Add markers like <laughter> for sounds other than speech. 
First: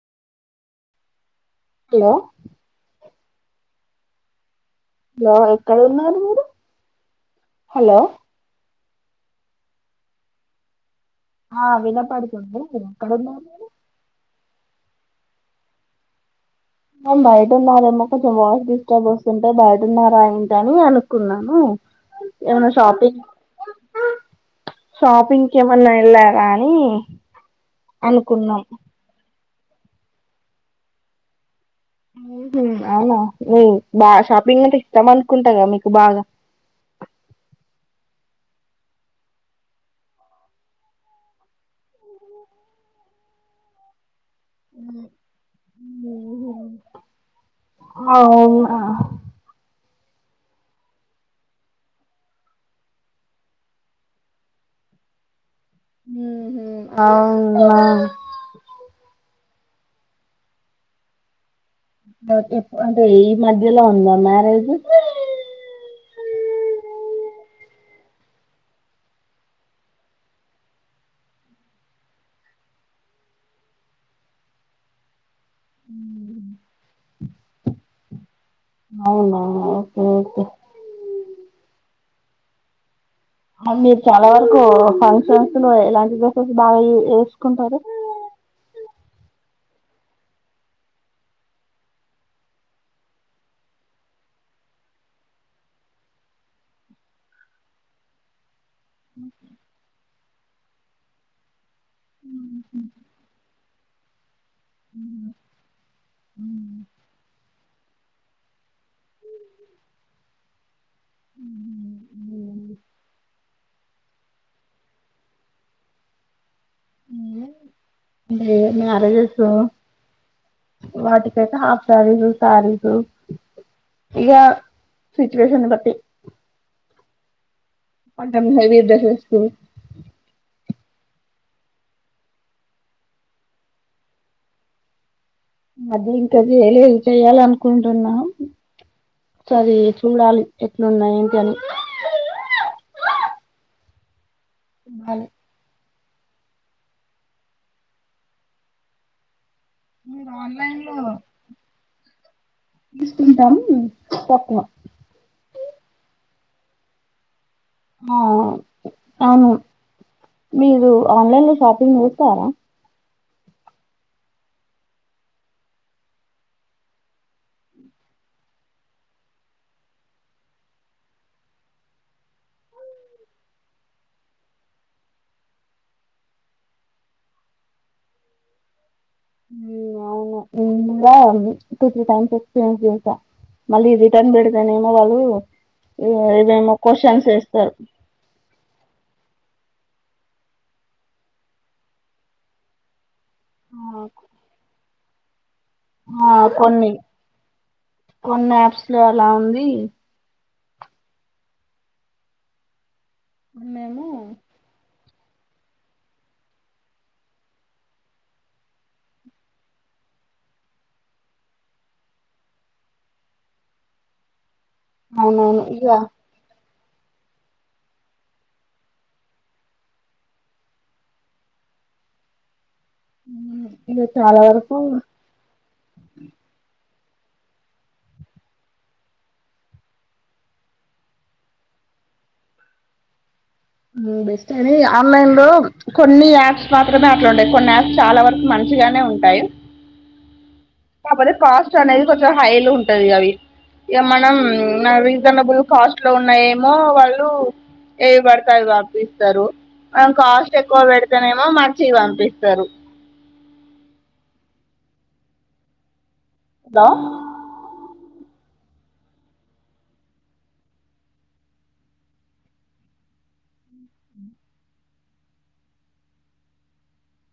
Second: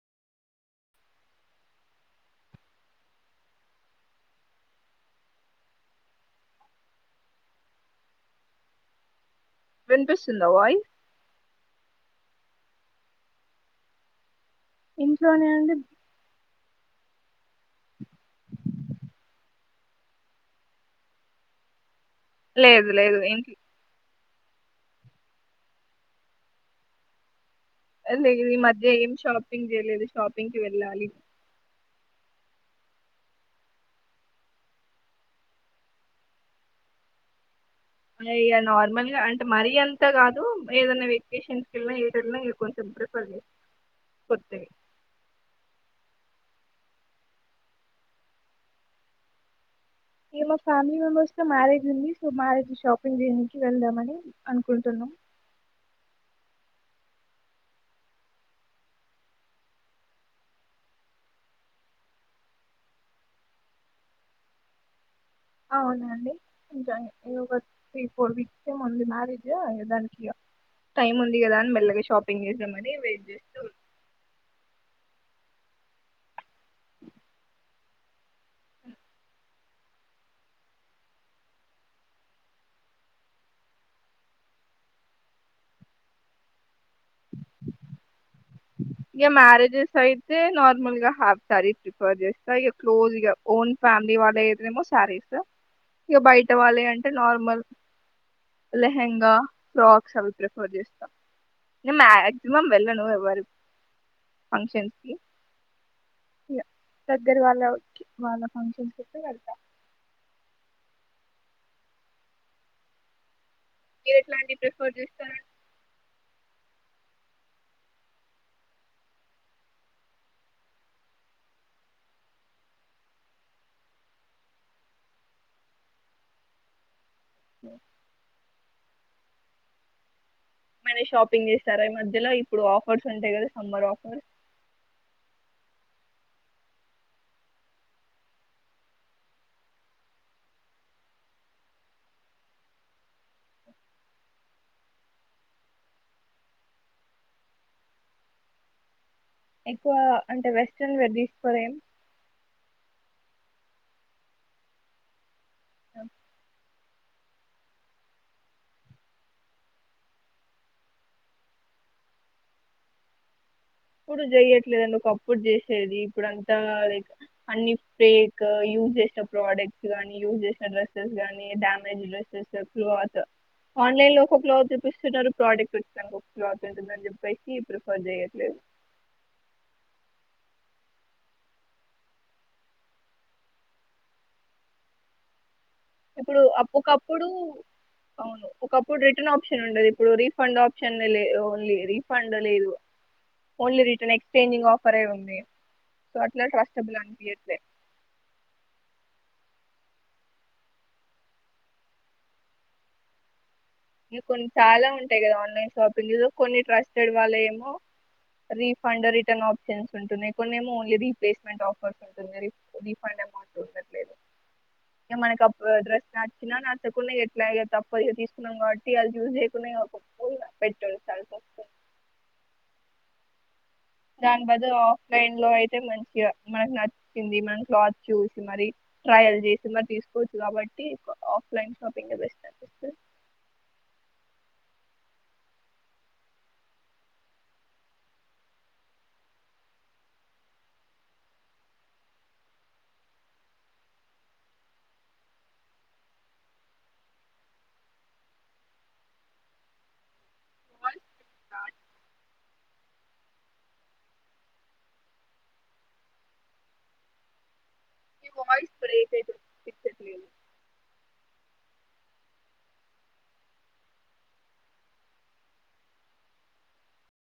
hello hello ఎక్కడ ఉన్నారు మీరు హలో వెనిపిస్తుందా వ్వాయ్ ఆ వినపడుతుంది ఎక్కడన్నారు మీరు ఇంట్లోనే అండి మ బయట ఉన్నారేమో కొంచెం వాయిస్ డిస్టర్బ్ వస్తుంటే బయటన్నారా ఏంటి అని అనుకున్నాను ఏమైనా లేదు షాపింగ్ లేదు ఏంటి షాపింగ్ కి ఏమన్నా వెళ్ళారాని లేదు ఈ మధ్య ఏం షాపింగ్ చేయలేదు షాపింగ్కి వెళ్ళాలి మ్ హు అవునా బాగా షాపింగ్ అంటే ఇస్తాం అనుకుంటా గదా మీకు బాగా <inaudible> అ ఇగా నార్మల్గా అంటే మరీ అంతా గాదు ఏదనా వెేకేషన్స్ కెళ్లిన ఏ కొంచెం రిఫర్ <inaudible> కొత్తయి ఉహు అ ఓ అ ఇగా మా ఫ్యామిలీ మెంబర్స్ లో మ్యారేజ్ ఉంది సో మ్యారేజ్ షాపింగ్ చేయనికి వెళ్దామని అనుకుంటున్నామ్ ఉహు అవునా అంటే ఈ మధ్యలో ఉందా మ్యారేజ్ అవునండి నిజం ఇగో త్రీ ఫోర్ వీక్స్ ఎముంది మ్యారేజ్ దానికి టైమ్ ఉంది గదా అని మెల్లగా షాపింగ్ చేసామని వెయిట్ చేస్తూ <inaudible> <inaudible> అవునా ఓకే ఓకే మీరు చాలా వరకు ఫంక్షన్స్ లో ఎలాంటి డ్రెస్సెస్ బాగాయ ఎసుకుంటారు ఇగా మ్యారేజెస్ అయితే నార్మల్ గా హాఫ్ శారీస్ ప్రిఫర్ చేస్తా ఇక క్లోజ్ ఇ ఓన్ ఫ్యామిలీ వాళ్ళే అయితే నేమో శారీస్ ఇక బయట వాళ్ళే అంటే నార్మల్ లెహెంగా ఫ్రాక్స్ అవి ప్రిఫర్ చేస్తాం నే మాక్సిమం వెళ్ళను ఎవరి ఫంక్షన్స్ కి ఇగా దగ్గర వాళ్ళకి వాళ్ళ ఫంక్షన్స్ అయితే వెళ్ళ్తా ఎట్లాంటి ప్రిఫర్ చేస్తార అంటే <unintelligible> వాటికైతే హాఫ్ సారీస్ సారీస్ ఇకా సిచువేషన్ బట్టి అ అంటే లైట్ డ్రెస్ వేసుకొని మన షాపింగ్ చేస్తారా ఈ మధ్యలో ఇప్పుడు ఆఫర్స్ ఉంటాయి కదా సమ్మర్ ఆఫర్స్ అది ఇంకా చేయలేదు చెయాల అనుకుంటున్నా సరే చూడాలి ఎట్లు ఎట్ల ఉనందో కానీ ఉమ్మల్ ఎక్కువ అంటే వెస్ట్రన్ తీసుకోలేగాని ఈస్ట్ వీ గాని పట్నును అ ఆ అవును మీరు ఆన్లైన్ లో షాపింగ్ చేస్తారా ఇప్పుడు చెయట్లేదుండి ఒక అప్పుడు చేసేది ఇప్పుడు అంతా లైక్ అన్ని ఫేక్ యూజ్ చేసిన ప్రోడక్ట్స్ గానీ యూజ్ చేసిన డ్రెస్సెస్ నీ డ్యామేజ్ డ్రెస్సెస్ క్లాత్ ఆన్లైన్ లో ఒక క్లాత్ చూపిస్తున్నారు ప్రోడక్ట్ వా క్లాత్ ఉంటుందని చెప్పేసి ప్రిఫర్ చేయట్లేదు ఇంకా టు త్రి టైమ్స్ ఎక్స్చేంజి చేశాను మళ్ళీ రిటర్న్ బడతనే మల్ ఇప్పుడు అ ఒకప్పుడు అవును ఒకప్పుడు రిటర్న్ ఆప్షన్ ఉండది ఇప్పుడు రీఫండ్ ఆప్షన్ లే ఓన్లీ రిఫండ్ లేదు ఓన్లీ రిటర్న్ ఎక్స్చేంజింగ్ ఆప్న్ పరెవుంది ఆ కొన్ని కొన్ని యాప్స్ లో అలా ఉంది కొన్నేమో ఇ కొన్ని చాలా ఉంటాయి కదా ఆన్లైన్ షాపింగ్ ఏదో కొన్ని ట్రస్టెడ్ వాళ్ళ ఏమో రీఫండ్ రిటర్న్ ఆప్షన్స్ ఉంటుయి కొ ఏమో ఓన్లీ రీప్లేస్మెంట్ ఆఫర్స్ ఉంటుంది రీఫండ్ అమౌంట్ ఉండట్లేదు ఇక మనకి అవునవును ఇగ డ్రెస్ నచ్చినా నా తకుడా ఎట్లా తప్పు ఇ తీసుకున్నాం కాబట్టి త జూకు పో ప పెట్రోల్ చల్ ఉ దాని బదులు ఆఫ్లైన్ లో అయితే మంచిగా మనకు నచ్చ మనం క్లాత్ చూసి మరి ట్రయల్ చేసి మరి తీసుకోవచ్చు కాబట్టి ఆఫ్లైన్ షాపి బెస్ట్ అ ఆన్లైన్ లో కొన్ని యాప్స్ మాత్రమే అట్లుండాయి కొన్ని యాప్స్ చాలా వరకు మంచి మంచిగానే ఉంటాయి కాకపోతే కాస్ట్ అనేది కొంచెం హై లో ఉంటది అవి ఇ మనం రీజనబుల్ కాస్ట్ లో ఉన్నా ఏమో వాళ్ళు ఏడు పంపిస్తారు మనం కాస్ట్ ఎక్కువ పెడితేనేమో మంచి పంపిస్తారు హలో మీ వయిస్ బ్రేక్ అవుతుందిండి వినిపించట్లేదు